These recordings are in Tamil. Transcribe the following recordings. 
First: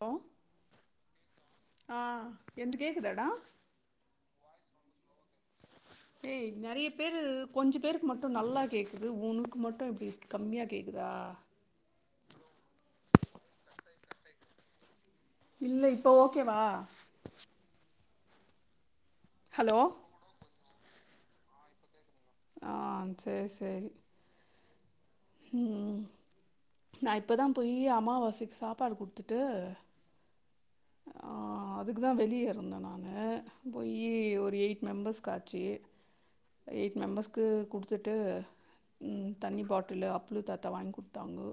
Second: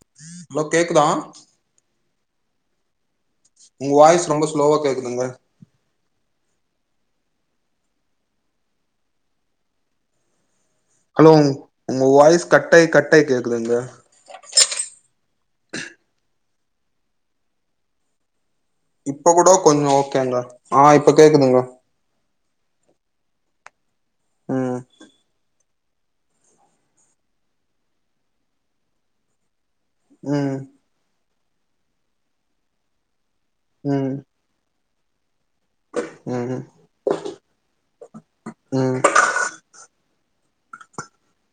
ஹலோ ஹலோ கேக்குதா ஆ என்து கேக்குதாடா உங்க வாய்ஸ் ரொம்ப ஸ்லோவா கேக்குதுங்க ஏய் நெறைய பேரு கொஞ்ச பேருக்கு மட்டு நல்லா கேக்குது உனுக்கு மட்டு இப்டி கம்மியா கேக்குதா ஹலோ உங்க வாய்ஸ் கட்டாய் கட்டாய் கேக்குதுங்க இல்ல இப்ப ஓகே வா இப்ப கூட ஹலோ கொஞ்சோ ஓகேங்க ஆ இப்ப கேக்குதுங்க ஆ சேரி சேரி ம் ம் நா இப்போ தா போய் அமாவாசைக் சாப்பாடு குடுத்துட்டு ம் ஆ அதுக்கு தா வெளிய இருந்த நானு போயி ஒரு எயிட் மெம்பர்ஸ் காச்சி ம் ம் எயிட் மெம்பர்ஸ்க்கு குடுத்துட்டு ம் தண்ணி பாட்டுலு அப்ளு தாத்தா வாய்ங் குட்த்தாங்கோ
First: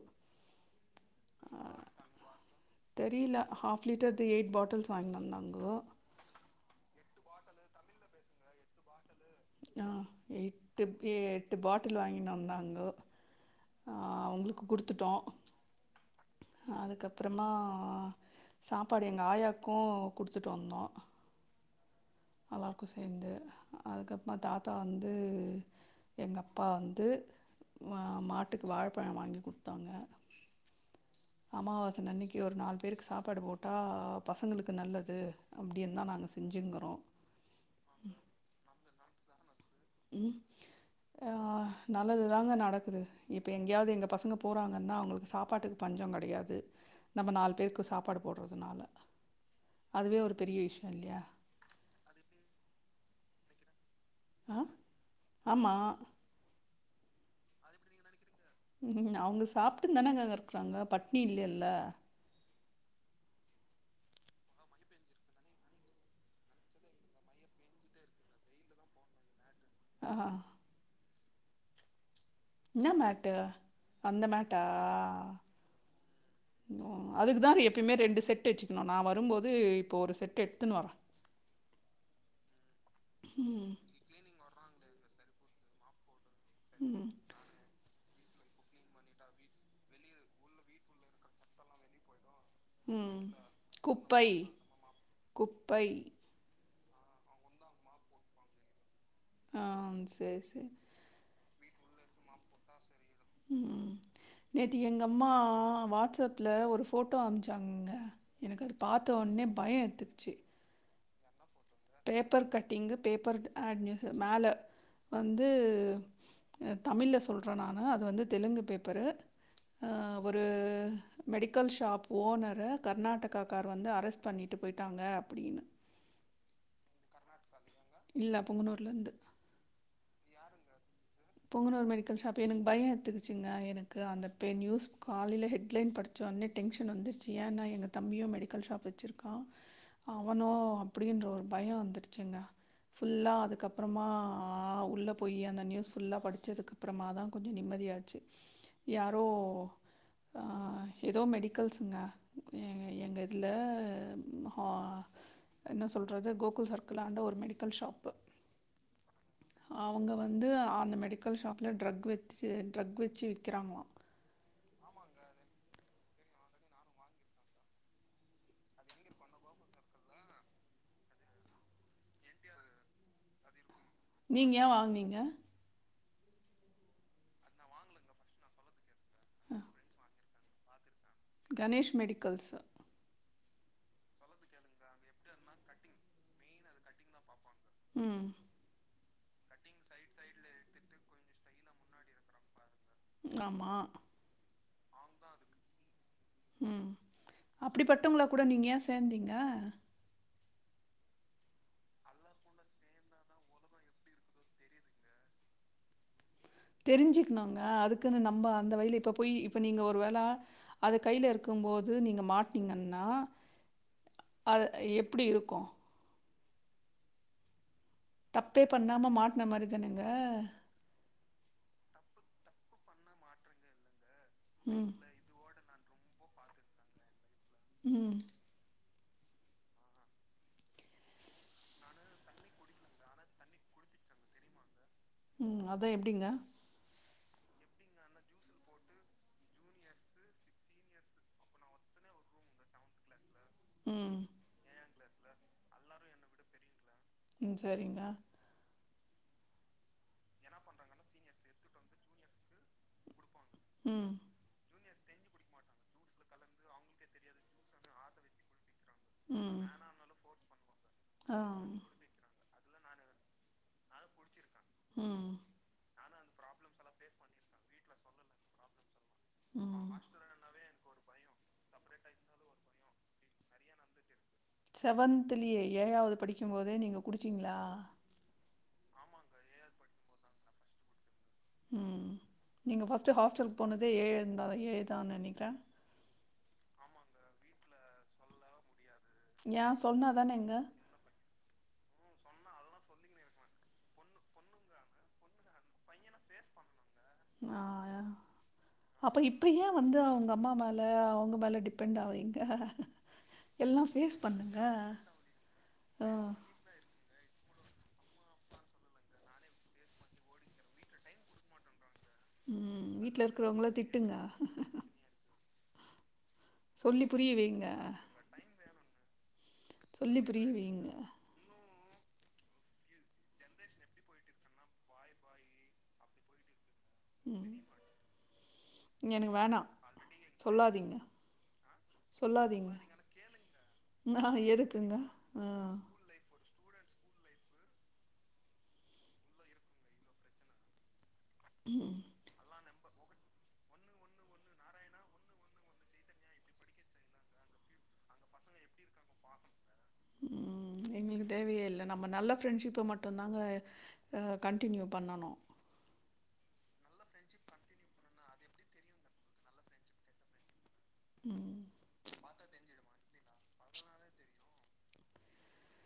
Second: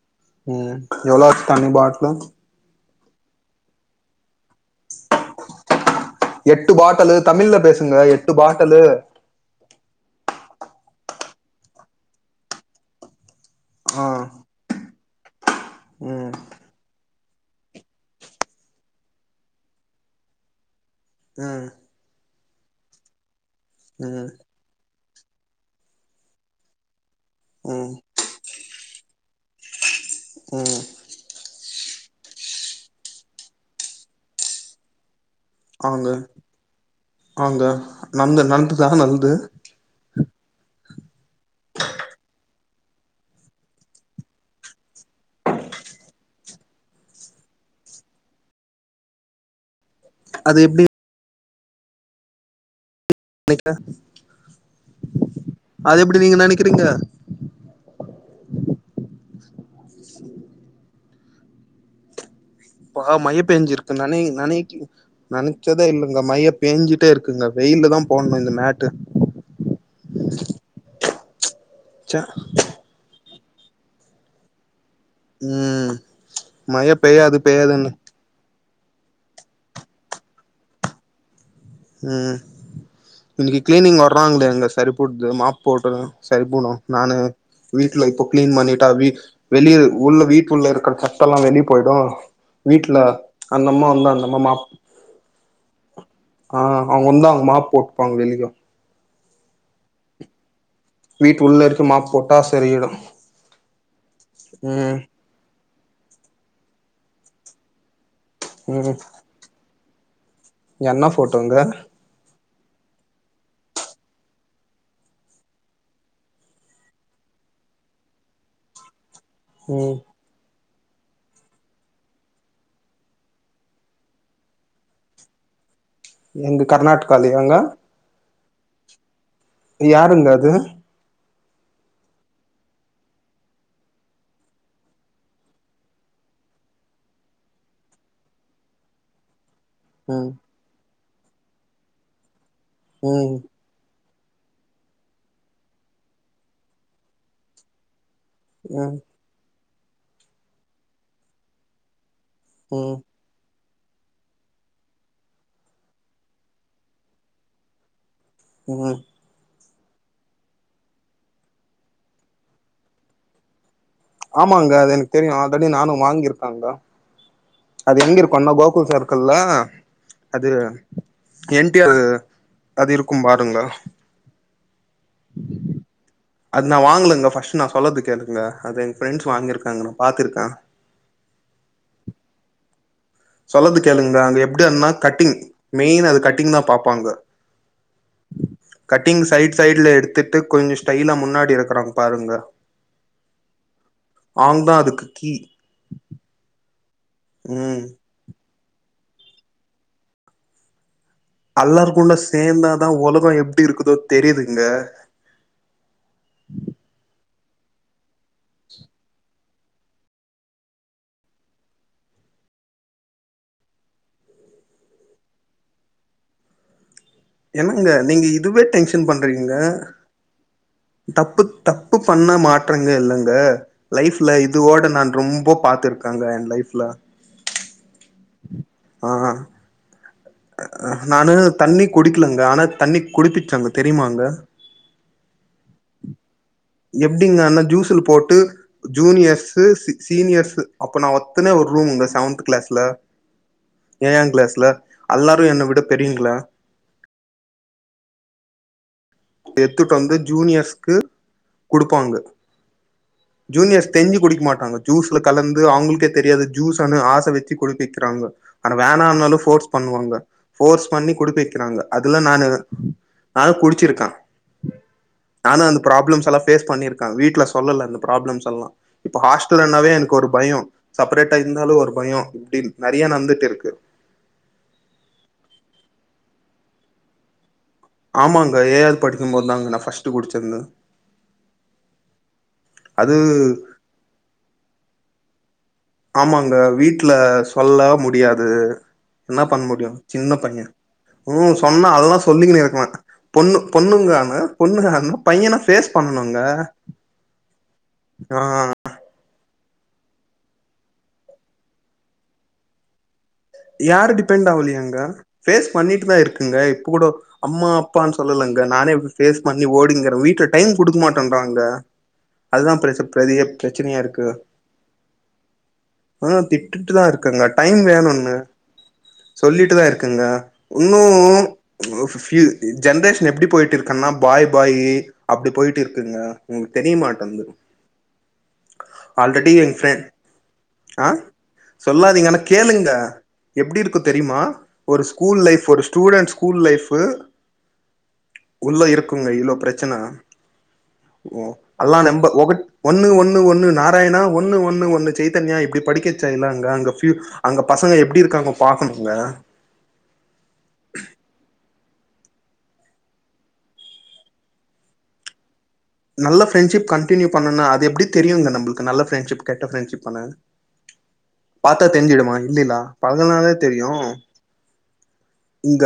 ம் எவ்ளோ தண்ணி பாட்லு தெரியில ஹாஃப் லிட்டருது எயிட் பாட்டில்ஸ் வாங்கினு வந்தாங்கோ எட்டு பாட்டலு தமிழ்ல பேசுங்க எட்டு பாட்டலு ஆ எட்டு ஏ எட்டு பாட்டுலு வாங்கினு வந்தாங்கோ ஆ உங்களுக்கு குடுத்துட்டோ ம் அதுக்கப்புறமா சாப்பாடு எங்க ஆயாக்கு குடுத்துட்டு வந்தோ ம் எல்லாருக்கு சேந்து ம் அதுக்கப்மா தாத் பா வந்து எங்க அப்பா வந்து ம் எங்க மா மாட் டுக்கு வாழப்பழோ வாங்கி குட்த்தாங்க ம் அமாவாசன அன்னிக்கு ஒரு நால் பேருக்கு சாப்பாடு போட்டா பசங்களுக்கு நல்லது அப்டின் தா நாங்க செஞ்சிங்கறோ காங்க நந்த நல்துதா நல்து ம் ஆ நல்லது தாங்க நடக்குது இப்போ எங்கேயாவது எங்க பசங்க போறாங்கன்னா அவுங்களுக்கு சாப்பாட்டுக்கு பஞ்சம் கெடையாது நம்ம நால் பேருக்கு சாப்பாடு போட்றதுனால அதுவே ஒரு பெரிய அது எப்டி விஷ்ய இல்லையா ஆ, ஆமா. அது எப்டி நீங்க நெனைக்கிறீங்க ம் அவுங்க சாப்ட்டு தானாங்க இருக்றாங்க பட்னி இல்லையல்ல இப்ப மையப் பேஞ்சிருக்குனானே நெனைக்கு நெனச்சதே இல்லங்க மைய பேஞ்சிட்டே இருக்குங்க வெயில்ல தா போட்ணு இந்த மேட்டு ஆஹாஹா ச்ச என்ன மேட்டு அந்த மேட்டா ம் மழ பெய்யாது அதுக்குதான் பெய்யாதுன்னு எப்பயுமே ரெண்டு செட் வச்சு நான் வரும்போது இப்போ ஒரு செட்டு் எடுத்துன்னு வரேன் ம் இன்னைக்கு ம். கிளீனிங் வறாங்களோ எங்க சரி போடுது மாப் போட்டு சரி போனும் ம். நானு வீட்டு்ல இப்போ கிளீன் பண்ணிட்டா வீ வெளிய உள்ள வீட்டு உள்ள இருக்கிற சத்தல்லாம் வெளியே போயிடும் வீட்டுல ம். அந்தம்மா வந்த குப்பை அந்தம்மா மாப் குப்பை ஆ அவங்க வந்தா அவங்க மாப் போட்டுப்பாங்க வெளிக்கும் ஆ சரி சரி வீட்டு உள்ள இருக்கு மாப்போட்டா சரியிடும் ம் நேத்திக்கு எங்கள் அம்மா வாட்ஸ்அப்பில ஒரு ஃபோட்டோ அமுச்சாங்கங்க எனக்கு அது ம் பாத்தோடனே பயம் எத்துச்சு என்ன போட்டோங்க paper cutting paper ad news மேல வந்து தமிழ்ல சொலறேன் நானு அது வந்து தெலுங்கு பேப்பரு ம் ஒரு மெடிக்கல் ஷாப் ஓனர கர்நாடகா கார் வந்து அரெஸ்ட் பண்ணிட் ட்டு போயிட்டாங்க அப்படின்னு எங்க கர்நாடகாலியா ங்க இல்ல பொங்கனூர்ல இருந்து யாருங்க அது பொங்கனூர் மெடிக்கல் ஷாப் எனக்கு பயம் எத்துக்குச்சிங்க எனக்கு அந்த பெ நியூஸ் காலையில ஹெட்லைன் படு சொனே டென்ஷன் வந்துருச்சு ஏன்ன்னா எங்கள் தம்பியும் மெடிக்கல் ஷாப் வச்சிருக்கான் ம் அவனோ அப்படின்ற ஒரு பயம் வந்துருச்சுங்க ஃபுல்லா ம் அதுக்கப் அப்புறமா உள்ளே போய் அந்த நியூஸ் ஃபுல்லாக படிச்சதுக்க அப்புறமா தான் கொஞ்சம் நிம்மதியாச்சு ம் யாரோ அ ஏதோ மெடிக்கல்ஸங்க எ ம் எங்கள் இதில ஆ என்ன சொல்றது கோகுல் சர்க்கிள் ஆண்ட ஒரு மெடிக்கல் ஷாப்பு ம் அவங்க வந்து அந்த மெடிக்கல் ஷாப்ல ட்ரக் வச்சு ட்ரக் வச்சு விற்கிறாங்களா ஆமாங்க அது எனக்கு தெரியும் ஆல்ரெடி நானும் வாங்கியிருக்காங்க அது எங்க இருக்குன்னா கோகுல் சர்க்கிள்ல அது என் டி ஆர் அது இருக்கும் பாருங்கலெ நீங்க ஏன் வாங்கனீங்க அது நான் வாங்கலங்க ஃபர்ஸ்டு நான் சொல்லற கேளுங்க அது எங்க ஃப்ரென்ட்ஸ் வாங்கியிருக்காங்க நான் பாத்துருக்கேன் கணேஷ் மெடிக்கல்ஸ் சொல்லது கேளுங்க அங்க எப்படினா கட்டிங் மெயின் அது கட்டிங் தான் பாபப்பாங்க ம் கட்டிங் சைட் சைட்ல எடுத்துட்டு கொஞ்சம் ஸ்டைலா முன்னாடி இருக்கறாங்க பாருங்க ஆமா ஆந்தான் அதுக்கு கீ ம் ம் அப்படிப்பட்டவங்கள கூட நீங்க ஏன் சேந்தீங்க அல்லாரு கூண்ட சேர்ந்தாதான் உலகம் எப்படி இருக்குதோ தெரியுதுங்க தெரிஞ்சுக்கணுங்க அதுக்குன்னு நம்ம அந்த வழியிலே இப்ப போய் இப்ப நீங்க ஒரு வேளை அது கையில இருக்கும் போது நீங்க மாட்டீங்கன்னா அது எப்டி இருக்கு என்னங்க நீங்க தப்பே இதுவே டென்ஷன் பண்ணாம மாட்டின பண்றீங்க மாதிரி தானுங்க தப்பு தப்பு பண்ண மாட்றங்க இல்லங்க லைஃப்ல ம் இதுவோட நான் ரொம்ப பாத்துருக்காங்க என் லைஃப்ல ம் ஆஹ நானு தண்ணி குடிக்கலங்க ஆனா தண்ணி குடிப்பிச்சாங்க தெரியுமாங்க ம் அதா எப்டிங்க எப்டிங்கன்னா ஜூஸுல போட்டு ஜூனியர்ஸு சீ சீனியர்ஸு அப்ப நான் ஒத்தனே ஒரு ரூம்ங்க செவன்த் கிளாஸ்ல ம் ஏழாங் கிளாஸ்ல அல்லாரு என்ன விட பெரியுங்களா ம் சரிங்க எடுத்துட்டு வந்து ஜூனியர்ஸ்க்கு குடுப்பாங்க ஜூனியர்ஸ் ம் தெரிஞ்சு குடிக்க மாட்டாங்க ஜூஸ்ல கலந்து அவுங்களுக்கே தெரியாத ஜூஸ்ன்னு ஆச வச்சு குடுப்பிக்கிறாங்க அட வேணான்னாலு ம் ஃபோர்ஸ் பண்ணுவாங்க ஃபோர்ஸ் பண்ணி ஆ குடுப்ப வக்கிறாங்க அது இல்ல நானு நானு குடிச்சிருக்க ம் நானு அந்த ப்ராப்ளம்ஸ் எல்லா ஃபேஸ் பண்ணிருக்க வீட்ல சொல்லல அந்த ப்ராப்ளம்ஸ் எல்லா இப்ப ஹாஸ்டலுன்னாவே ம் எனக்கு ஒரு பயோ செப்பரேட்டா இருந்தாலு ஒரு பயோ இப்டி நெறைய நடந்துட்டு இருக்கு செவன்த்லயே ஏழாவது படிக்கும் போதே நீங்க குடிச்சீங்களா ஆமாங்க ஏழாது படிக்கும்போது தாங்க நா ஃபஸ்ட்டு குடிச்சிருந்த ம் நீங்கள் ஃபஸ்ட்டு அது ஹாஸ்டலுக்கு போனதே ஏழுந்தா ஏழுதா நெனைக்கிறே ஆமாங்க வீட்ல சொல்ல முடியாது என்ன பண்ண ஏ முடியு சொன்னா சின்ன தானேங்க பைய ம் சொன்னா அதெல்லா சொல்லிக்கனு இருக்லா பொண்ணு பொண்ணுங்கானு பொண்ணுங்கான பையன ஃபேஸ் பண்ணனுங்க ஆ ஆ அப்ப இப்ப ஏ வந்து அவுங்க அம்மா மேல அவுங்க மேல டிபெண்ட் ஆவுறீங்க யாரு டிபெண்ட் ஆவுலேயங்க ஃபேஸ் ஆ பண்ணிட்டு தா இருக்கேங்க இப்ப கூட அம்மா அப்பான்னு சொல்லலங்க நானே இப்ப ஃபேஸ் பண்ணி ஓடிங்கற வீட்ல டைம் குடுக்க மாட்டேன்றாங்க அதா ம் பிரச்சன வீட்ல பெரிய இருக்கிறவங்கள பிரச்சனையா திட்டுங்க இருக்கு ஆ திட் ட்டு தா சொல்லி புரிய இருக்கங்க வைங்க டைம் வேணுன்னு சொல்லிட்டு தா சொல்லி இருக்கங்க புரிய வைங்க இன்னு இப்பவு ஃபீ ஜென்ரேஷன் எப்டி போயிட்டு இருக்கன்னா பாய் பாயி அப்டி போயிட்டு இருக்குங்க உங்களுக்கு தெரிய மாட்டேந்து ம் எனக்கு ஆல்ரெடி வேணா ஏ ஃப்ரெ சொல்லாதீங்க ஆ சொல்லாதீங்கனா சொல்லாதீங்க கேளுங்க எப்டி இருக்கும் ஆ தெரியுமா எதுக்குங்க ஒரு ஸ்கூல் ஆ லைஃப் ஒரு ஸ்டுடென்ட்ஸ் ஸ்கூல் லைஃபு உள்ள இருக்குங்க இவ்ளோ பிரச்சன ஓ ம் அல்ல நம்ப ஒகட் ஒன்னு ஒன்னு ஒன்னு நாராயணா ஒன்னு ஒன்னு ஒன்னு சைதன்யா இப்டி படிக்க வச்சாங்கல்ல அங்க அங்க ஃப்யூ அங்க பசங்க எப்டி இருக்காங்க பாக்கணுங்க ம் எங்களுக்கு தேவையே இல்லை நம்ம நல்ல ஃப்ரெண்ட்ஷிப்ப மட்டு தாங்க ஆ கண்டினியூ பண்ணணு நல்ல ஃப்ரெண்ட்ஷிப் கண்டினியூ பண்ணுனா அது எப்டி தெரியுங்க நம்பளுக்கு நல்ல ஃப்ரெண்டஷப் கெட்ட ஃபிரண்ட்ஷிப்னு ம் பாத்தா தெரிஞ்சுடுமா இல்லில்லா பழகுனால் தா தெரியு இங்க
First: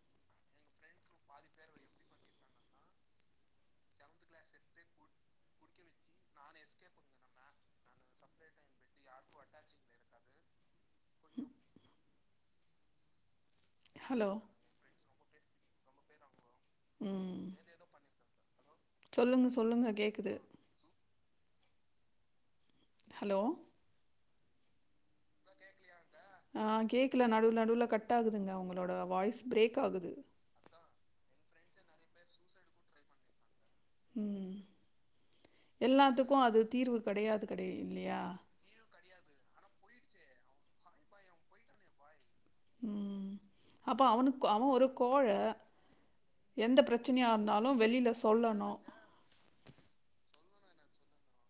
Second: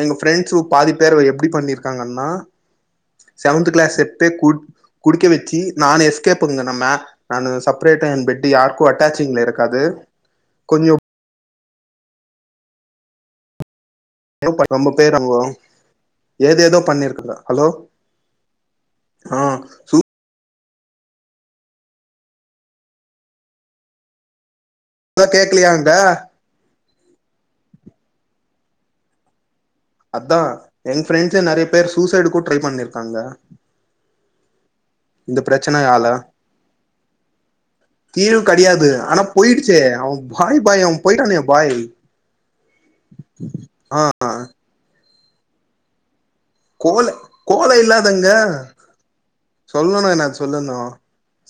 எங்க ஃப்ரெண்ட்ஸ பாதி பேர் எப்டி பண்ணிருக்காங்கன்னா செவன்த் கிளாஸ் எத்து குட் குடிக்க வச்சு நானு எஸ்கேப்புங்க நம்ம நானு செப்பரேட்டா என் பெட்டு யாருக்கு அட்டாச்சிங்ல இருக்காது கொஞ்சோ ஹலோ ரொம்ப பேர் அவுங்க ஏதேதோ பண்ணிருக்காங் ம் ஹலோ ஆ சொல்லுங்க சொல்லுங்க சூ கேக்குது ஹலோ லோ கேக்கலையாங்கா ஆ கேக்ல நடுவுல நடுவுல கட் ஆகுதுங்க உங்களோட வாய்ஸ் பிரேக் ஆகுது அதா என் ஃப்ரெண்ட்ஸே நெறைய பேர் சூசைடுக்கூ ட்ரை பண்ணிருக்காங்க ம் இந்த பிரச்சனையால எல்லாத்துக்கு அது தீர்வு கெடையாது கெடைய இல்லையா தீர்வு கெடையாது ஆனா போயிடுச்சே அவ பாய் பாய் அவ போய்டானே பாய் ம் ஆ அப்போ அவனுக் அவெ ஒரு கோழ எந்த கோல பிரச்சனையா கோல இருந்தாலு வெளில சொல்லணு சொல்லனு என்ன சொல்லுனு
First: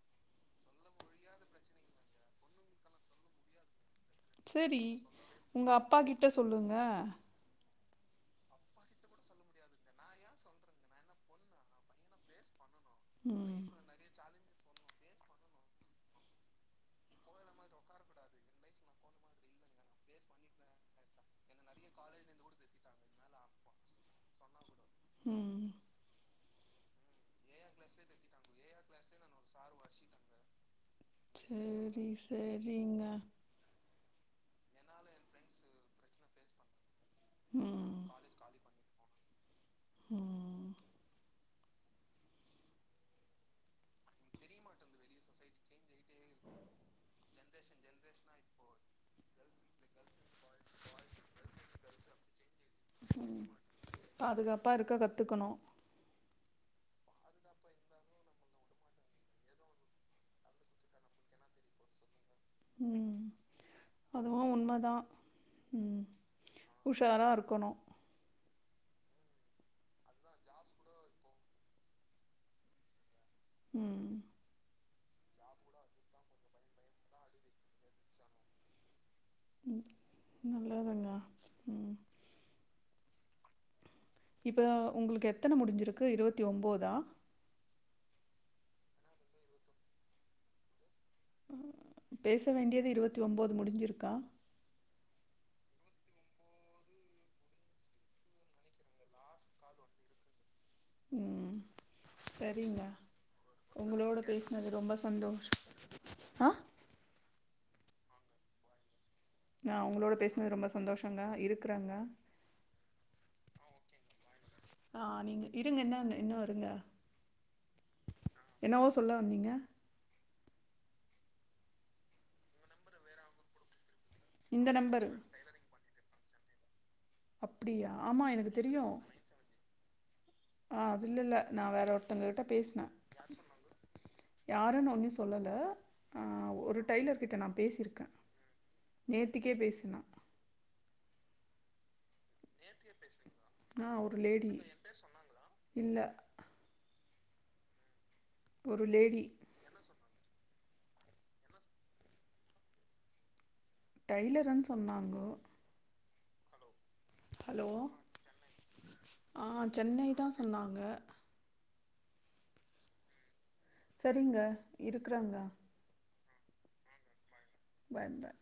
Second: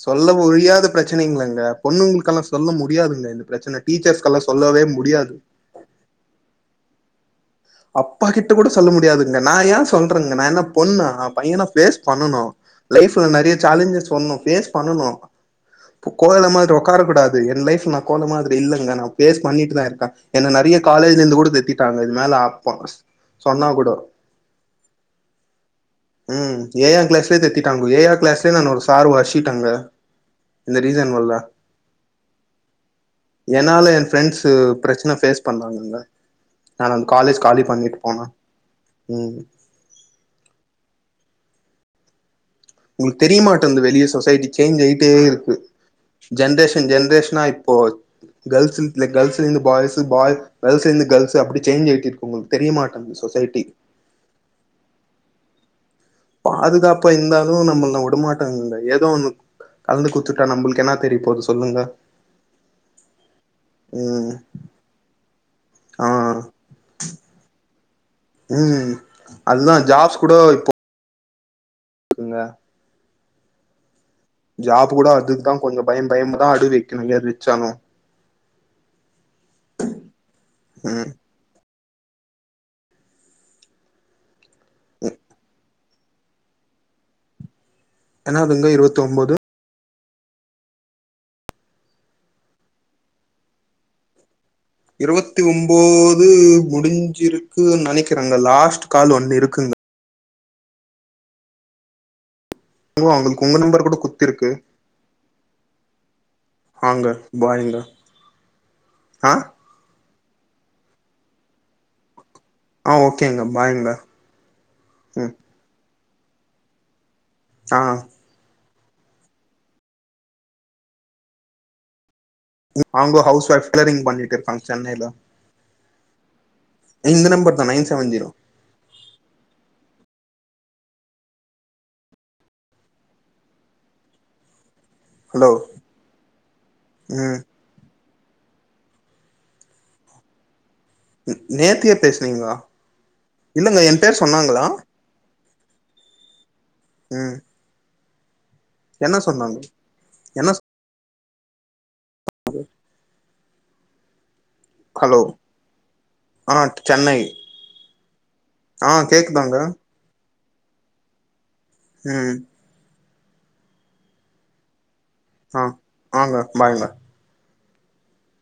சொல்ல முடியாத பிரச்சனைங்களங்க பொண்ணுங்களுக்கெல்லா சொல்ல முடியாதுங்க இந்த பிரச்சன டீச்சர்ஸ் சரி உங்க அப்பா கிட்ட சொல்லுங்க அப்பா கிட்ட கூட சொல்ல முடியாதுங்க நா ஏ சொல்றேங்க நா என்ன பொண்ணா பையனா ஃபேஸ் பண்ணனு லைஃப்ல நெறைய ம் சேலஞ்சஸ் ஒன்னு ஃபேஸ் பண்ணணு கோ கோழ மாதிரி உக்காரக்கூடாது என் லைஃப்ல நா கோழ மாதிரி இல்லங்க நா ஃபேஸ் பண்ணிட்டுதா இருக்கே என்ன நெறைய காலேஜ்ல இருந்து கூட நிறுத்திட்டாங்க இது மேல ஆப்போ சொன்னா கூடோ ம் ம் ஏ ஆர் கிளாஸ்லயே தித்திட்டாங்க ஏ ஆர் கிளாஸ்லயே நான் ஒரு சார் ஒரசிட்டங்க இந்த ரீசன் வல்ல ரி சரிங்க என்னால என் ஃபிரரெண்ட்ஸ் பிரச்சன ஃபேஸ் பண்றாங்கங்க அதா நான் காலேஜ் காலி பண்ணிட்டு ம் போன ம் ம் உங்களுக்கு தெரியமாட்டேங்து வெளிய சொசைட்டி சேஞ்ச் ஆயிட்டே இருக்கு ஜென்ரேஷன் ஜென்ரேஷனா இப்போ கேர்ள்ஸ் லே கேர்ள்ஸ்லந்து பாய்ஸு பாய் கேர்ள்ஸ்லந்து கேர்ள்ஸ் அப்டி சேஞ் ஆயிட்டு இருக்கு உங்களுக்கு தெரிய மாட்டேங்கு இந் ம் சொசைட்டி பாதுகாப்பா இருக்க கத்துக்கணு பாதுகாப்பா இருந்தாலு நம்மல்ல வுடமாட்டாங்குங்க எதோ ஒன்னு கலந்து குத்துட்டா நம்மளுக்கு என்னா தெரிய போது சொல்லுங்க ம் அ உண்மதா ம் ஆ உஷாரா இருக்கணு ம் அதுதா ஜாப்ஸ் கூட இப்போ குங்க ம் ஜாப் பு கூட அதுக்குதா கொஞ்சொ பயம் பயமுதா அடுக்குது ஹெரியர் ச்சாலும் ம் நல்லாதங்க ம் ம் இப்போ உங்களுக்கு எத்தன முடிஞ்சிருக்கு இருவத்தி ஒம்போதா என்னாதுங்க இருவத்தொம்போது அ பேச வேண்டியது இருவத்தி ஒம்போது முடிஞ்சிருக்கா இருவத்தி ஒம்போது முடிஞ்சிருக்கு நெனைக்கிறேங்க லாஸ்ட் கால் ஒன்னு இருக்குங்க ம் செரிங்க ஓ அவங்களுக்கு உங்க நம்பர் கூட உங்களோட குத்திருக்கு பேசுனது ரொம்ப சந்தோஷொ அ ஆங்க பாயிங்க ஆ ஆ உங்களோட பேசினது ரொம்ப சந்தோஷங்க இருக்குறங்க ஆ ஓகேங்க பாய்ங்க ஆ ம் நீங்க இருங்க இன்னொன்னு இன்னு இருங்க ஆ என்னவோ சொல்ல வந்தீங்க அவுங்க ஹவுஸ் எக்ஸ்கெல்லரிங் பண்ணிட்டு இருங்க்காங்க இந்த நம்பரு சென்னைல இந்த நம்பர் தா நைன் அப்டியா செவன் ஆமா ஜீரோ எனக்கு தெரியு ஆ அது இல்லல்ல நா வேற ஒருத்தங்க கிட்ட பேசுனே யாருன்னு ஒண்ணு சொல்லல ஹலோ ஆ ஒரு டெய்லர்கிட்ட ம் நா பேசிருக்கே நேத்திக்கே பேசுனே நேத்தியே பேசுனீங்களா இல்லங்க ஆ ஏ ஒரு பேர் லேடி சொன்னாங்களா இல்ல ம் ஒரு என்ன லேடி சொன்னாங்க என்ன அது டெய்லர்ன் சொன்னாங்கோ ஆ சென்னை ஹலோ ஆ ஆ கேக்குதாங்க சென்னை தா சொன்னாங்க ம் சரிங்க இருக்குறேங்க ஆ ஆங்க பாய்ங்க பாய் பாய்